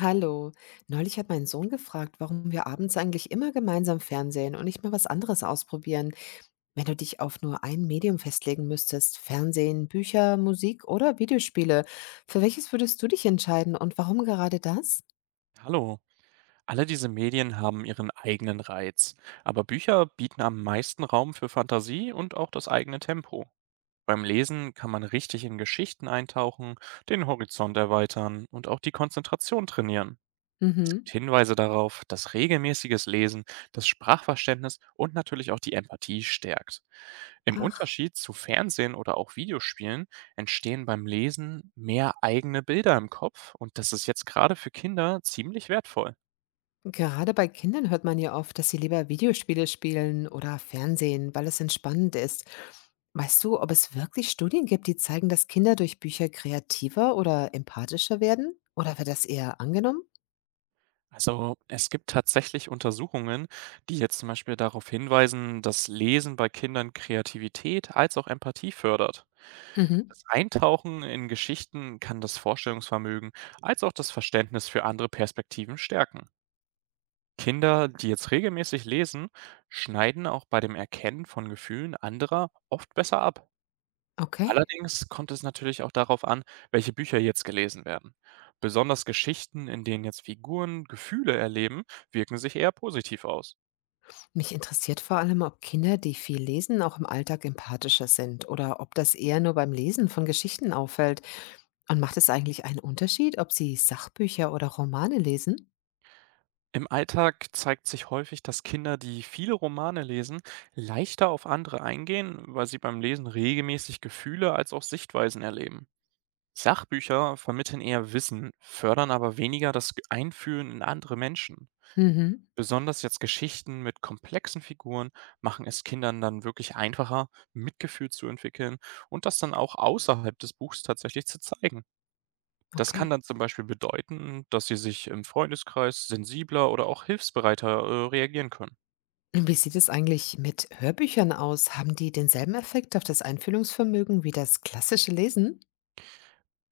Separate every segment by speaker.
Speaker 1: Hallo. Neulich hat mein Sohn gefragt, warum wir abends eigentlich immer gemeinsam Fernsehen und nicht mal was anderes ausprobieren. Wenn du dich auf nur ein Medium festlegen müsstest, Fernsehen, Bücher, Musik oder Videospiele, für welches würdest du dich entscheiden und warum gerade das?
Speaker 2: Hallo. Alle diese Medien haben ihren eigenen Reiz, aber Bücher bieten am meisten Raum für Fantasie und auch das eigene Tempo. Beim Lesen kann man richtig in Geschichten eintauchen, den Horizont erweitern und auch die Konzentration trainieren. Es
Speaker 1: Mhm.
Speaker 2: gibt Hinweise darauf, dass regelmäßiges Lesen das Sprachverständnis und natürlich auch die Empathie stärkt. Im
Speaker 1: Ach,
Speaker 2: Unterschied zu Fernsehen oder auch Videospielen entstehen beim Lesen mehr eigene Bilder im Kopf und das ist jetzt gerade für Kinder ziemlich wertvoll.
Speaker 1: gerade bei Kindern hört man ja oft, dass sie lieber Videospiele spielen oder Fernsehen, weil es entspannend ist. Weißt du, ob es wirklich Studien gibt, die zeigen, dass Kinder durch Bücher kreativer oder empathischer werden? Oder wird das eher angenommen?
Speaker 2: Also es gibt tatsächlich Untersuchungen, die jetzt zum Beispiel darauf hinweisen, dass Lesen bei Kindern Kreativität als auch Empathie fördert.
Speaker 1: Mhm.
Speaker 2: Das Eintauchen in Geschichten kann das Vorstellungsvermögen als auch das Verständnis für andere Perspektiven stärken. Kinder, die jetzt regelmäßig lesen, schneiden auch bei dem Erkennen von Gefühlen anderer oft besser ab.
Speaker 1: Okay.
Speaker 2: Allerdings kommt es natürlich auch darauf an, welche Bücher jetzt gelesen werden. Besonders Geschichten, in denen jetzt Figuren Gefühle erleben, wirken sich eher positiv aus.
Speaker 1: Mich interessiert vor allem, ob Kinder, die viel lesen, auch im Alltag empathischer sind oder ob das eher nur beim Lesen von Geschichten auffällt. Und macht es eigentlich einen Unterschied, ob sie Sachbücher oder Romane lesen?
Speaker 2: Im Alltag zeigt sich häufig, dass Kinder, die viele Romane lesen, leichter auf andere eingehen, weil sie beim Lesen regelmäßig Gefühle als auch Sichtweisen erleben. Sachbücher vermitteln eher Wissen, fördern aber weniger das Einfühlen in andere Menschen.
Speaker 1: Mhm.
Speaker 2: Besonders jetzt Geschichten mit komplexen Figuren machen es Kindern dann wirklich einfacher, Mitgefühl zu entwickeln und das dann auch außerhalb des Buchs tatsächlich zu zeigen. Das kann
Speaker 1: Okay.
Speaker 2: dann zum Beispiel bedeuten, dass sie sich im Freundeskreis sensibler oder auch hilfsbereiter reagieren können.
Speaker 1: Und wie sieht es eigentlich mit Hörbüchern aus? Haben die denselben Effekt auf das Einfühlungsvermögen wie das klassische Lesen?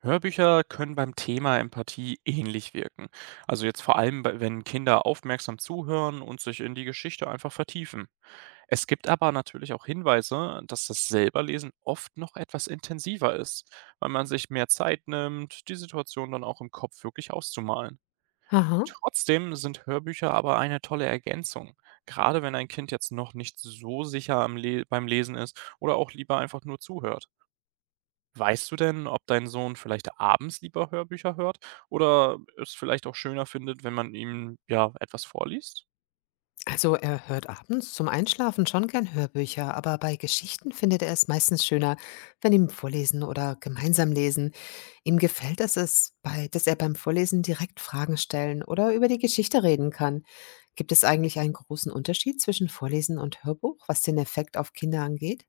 Speaker 2: Hörbücher können beim Thema Empathie ähnlich wirken. Also jetzt vor allem, wenn Kinder aufmerksam zuhören und sich in die Geschichte einfach vertiefen. Es gibt aber natürlich auch Hinweise, dass das Selberlesen oft noch etwas intensiver ist, weil man sich mehr Zeit nimmt, die Situation dann auch im Kopf wirklich auszumalen.
Speaker 1: Aha.
Speaker 2: Trotzdem sind Hörbücher aber eine tolle Ergänzung, gerade wenn ein Kind jetzt noch nicht so sicher am Le beim Lesen ist oder auch lieber einfach nur zuhört. Weißt du denn, ob dein Sohn vielleicht abends lieber Hörbücher hört oder es vielleicht auch schöner findet, wenn man ihm ja etwas vorliest?
Speaker 1: Also er hört abends zum Einschlafen schon gern Hörbücher, aber bei Geschichten findet er es meistens schöner, wenn ihm vorlesen oder gemeinsam lesen. Ihm gefällt es, es bei dass er beim Vorlesen direkt Fragen stellen oder über die Geschichte reden kann. Gibt es eigentlich einen großen Unterschied zwischen Vorlesen und Hörbuch, was den Effekt auf Kinder angeht?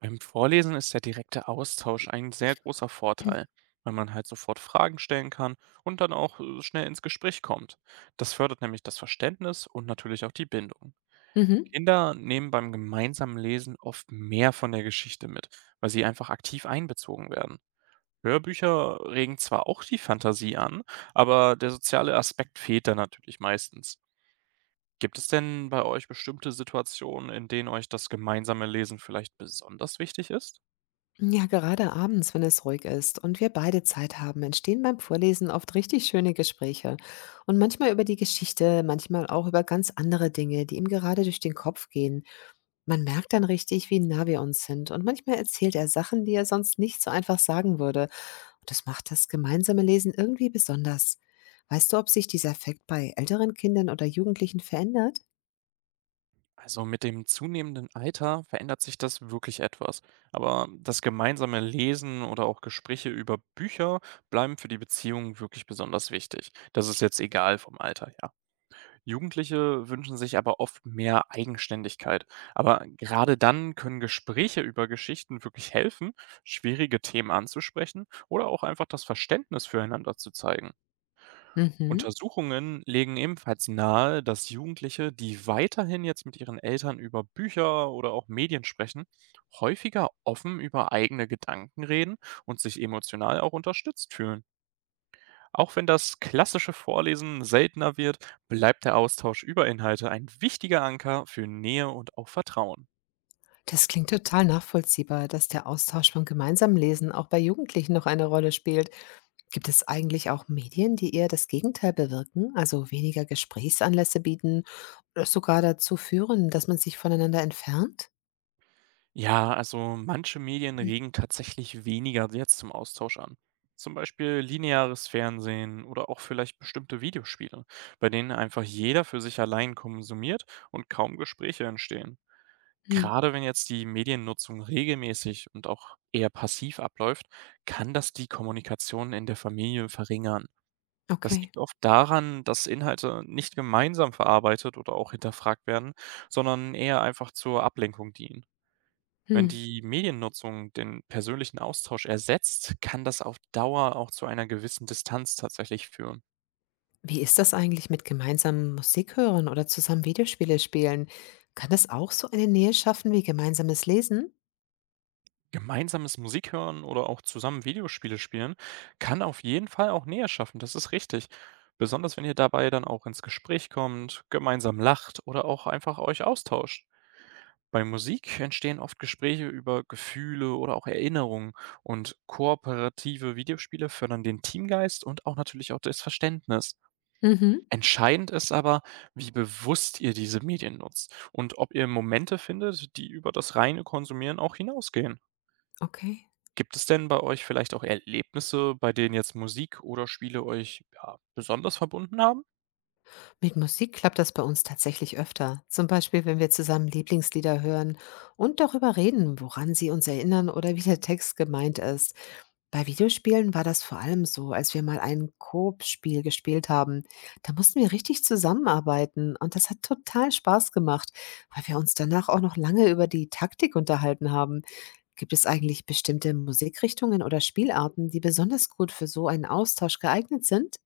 Speaker 2: Beim Vorlesen ist der direkte Austausch ein sehr großer Vorteil, weil man halt sofort Fragen stellen kann und dann auch schnell ins Gespräch kommt. Das fördert nämlich das Verständnis und natürlich auch die Bindung.
Speaker 1: Mhm.
Speaker 2: Kinder nehmen beim gemeinsamen Lesen oft mehr von der Geschichte mit, weil sie einfach aktiv einbezogen werden. Hörbücher regen zwar auch die Fantasie an, aber der soziale Aspekt fehlt da natürlich meistens. Gibt es denn bei euch bestimmte Situationen, in denen euch das gemeinsame Lesen vielleicht besonders wichtig ist?
Speaker 1: Ja, gerade abends, wenn es ruhig ist und wir beide Zeit haben, entstehen beim Vorlesen oft richtig schöne Gespräche. Und manchmal über die Geschichte, manchmal auch über ganz andere Dinge, die ihm gerade durch den Kopf gehen. Man merkt dann richtig, wie nah wir uns sind. Und manchmal erzählt er Sachen, die er sonst nicht so einfach sagen würde. Das macht das gemeinsame Lesen irgendwie besonders. Weißt du, ob sich dieser Effekt bei älteren Kindern oder Jugendlichen verändert?
Speaker 2: Also mit dem zunehmenden Alter verändert sich das wirklich etwas. Aber das gemeinsame Lesen oder auch Gespräche über Bücher bleiben für die Beziehungen wirklich besonders wichtig. Das ist jetzt egal vom Alter her. Jugendliche wünschen sich aber oft mehr Eigenständigkeit. Aber gerade dann können Gespräche über Geschichten wirklich helfen, schwierige Themen anzusprechen oder auch einfach das Verständnis füreinander zu zeigen.
Speaker 1: Mhm.
Speaker 2: Untersuchungen legen ebenfalls nahe, dass Jugendliche, die weiterhin jetzt mit ihren Eltern über Bücher oder auch Medien sprechen, häufiger offen über eigene Gedanken reden und sich emotional auch unterstützt fühlen. Auch wenn das klassische Vorlesen seltener wird, bleibt der Austausch über Inhalte ein wichtiger Anker für Nähe und auch Vertrauen.
Speaker 1: Das klingt total nachvollziehbar, dass der Austausch beim gemeinsamen Lesen auch bei Jugendlichen noch eine Rolle spielt. Gibt es eigentlich auch Medien, die eher das Gegenteil bewirken, also weniger Gesprächsanlässe bieten oder sogar dazu führen, dass man sich voneinander entfernt?
Speaker 2: Ja, also manche Medien regen tatsächlich weniger jetzt zum Austausch an. Zum Beispiel lineares Fernsehen oder auch vielleicht bestimmte Videospiele, bei denen einfach jeder für sich allein konsumiert und kaum Gespräche entstehen.
Speaker 1: Mhm.
Speaker 2: Gerade wenn jetzt die Mediennutzung regelmäßig und auch eher passiv abläuft, kann das die Kommunikation in der Familie verringern. Das
Speaker 1: Okay.
Speaker 2: liegt oft daran, dass Inhalte nicht gemeinsam verarbeitet oder auch hinterfragt werden, sondern eher einfach zur Ablenkung dienen. Wenn
Speaker 1: Hm.
Speaker 2: die Mediennutzung den persönlichen Austausch ersetzt, kann das auf Dauer auch zu einer gewissen Distanz tatsächlich führen.
Speaker 1: Wie ist das eigentlich mit gemeinsamen Musik hören oder zusammen Videospiele spielen? Kann das auch so eine Nähe schaffen wie gemeinsames Lesen?
Speaker 2: Gemeinsames Musik hören oder auch zusammen Videospiele spielen kann auf jeden Fall auch Nähe schaffen, das ist richtig. Besonders wenn ihr dabei dann auch ins Gespräch kommt, gemeinsam lacht oder auch einfach euch austauscht. Bei Musik entstehen oft Gespräche über Gefühle oder auch Erinnerungen und kooperative Videospiele fördern den Teamgeist und auch natürlich auch das Verständnis.
Speaker 1: Mhm.
Speaker 2: Entscheidend ist aber, wie bewusst ihr diese Medien nutzt und ob ihr Momente findet, die über das reine Konsumieren auch hinausgehen.
Speaker 1: Okay.
Speaker 2: Gibt es denn bei euch vielleicht auch Erlebnisse, bei denen jetzt Musik oder Spiele euch ja, besonders verbunden haben?
Speaker 1: Mit Musik klappt das bei uns tatsächlich öfter. Zum Beispiel, wenn wir zusammen Lieblingslieder hören und darüber reden, woran sie uns erinnern oder wie der Text gemeint ist. Bei Videospielen war das vor allem so, als wir mal ein koop spiel gespielt haben. Da mussten wir richtig zusammenarbeiten und das hat total Spaß gemacht, weil wir uns danach auch noch lange über die Taktik unterhalten haben. Gibt es eigentlich bestimmte Musikrichtungen oder Spielarten, die besonders gut für so einen Austausch geeignet sind?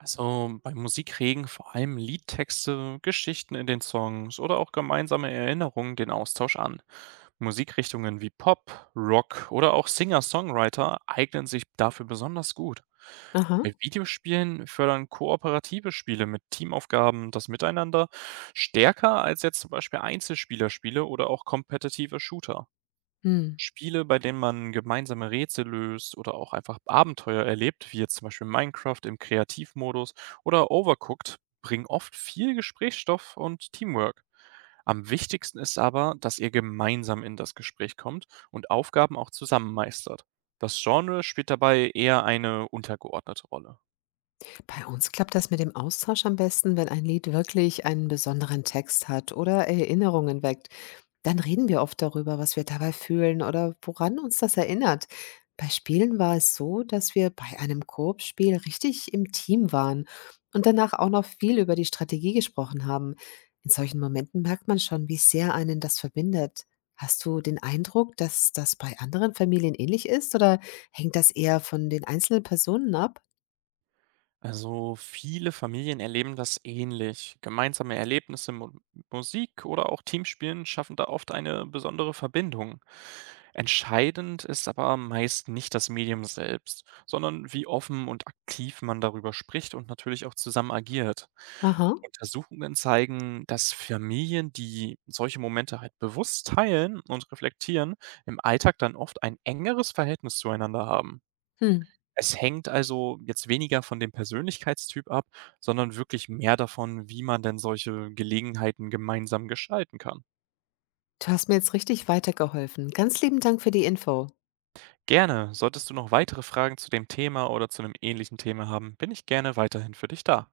Speaker 2: Also bei Musik regen vor allem Liedtexte, Geschichten in den Songs oder auch gemeinsame Erinnerungen den Austausch an. Musikrichtungen wie Pop, Rock oder auch Singer-Songwriter eignen sich dafür besonders gut.
Speaker 1: Aha.
Speaker 2: Bei Videospielen fördern kooperative Spiele mit Teamaufgaben das Miteinander stärker als jetzt zum Beispiel Einzelspielerspiele oder auch kompetitive Shooter.
Speaker 1: Hm.
Speaker 2: Spiele, bei denen man gemeinsame Rätsel löst oder auch einfach Abenteuer erlebt, wie jetzt zum Beispiel Minecraft im Kreativmodus oder Overcooked, bringen oft viel Gesprächsstoff und Teamwork. Am wichtigsten ist aber, dass ihr gemeinsam in das Gespräch kommt und Aufgaben auch zusammen meistert. Das Genre spielt dabei eher eine untergeordnete Rolle.
Speaker 1: Bei uns klappt das mit dem Austausch am besten, wenn ein Lied wirklich einen besonderen Text hat oder Erinnerungen weckt. Dann reden wir oft darüber, was wir dabei fühlen oder woran uns das erinnert. Bei Spielen war es so, dass wir bei einem Koop-Spiel richtig im Team waren und danach auch noch viel über die Strategie gesprochen haben. In solchen Momenten merkt man schon, wie sehr einen das verbindet. Hast du den Eindruck, dass das bei anderen Familien ähnlich ist oder hängt das eher von den einzelnen Personen ab?
Speaker 2: Also viele Familien erleben das ähnlich. Gemeinsame Erlebnisse, Mu Musik oder auch Teamspielen schaffen da oft eine besondere Verbindung. Entscheidend ist aber meist nicht das Medium selbst, sondern wie offen und aktiv man darüber spricht und natürlich auch zusammen agiert.
Speaker 1: Aha.
Speaker 2: Untersuchungen zeigen, dass Familien, die solche Momente halt bewusst teilen und reflektieren, im Alltag dann oft ein engeres Verhältnis zueinander haben.
Speaker 1: Hm.
Speaker 2: Es hängt also jetzt weniger von dem Persönlichkeitstyp ab, sondern wirklich mehr davon, wie man denn solche Gelegenheiten gemeinsam gestalten kann.
Speaker 1: Du hast mir jetzt richtig weitergeholfen. Ganz lieben Dank für die Info.
Speaker 2: Gerne. Solltest du noch weitere Fragen zu dem Thema oder zu einem ähnlichen Thema haben, bin ich gerne weiterhin für dich da.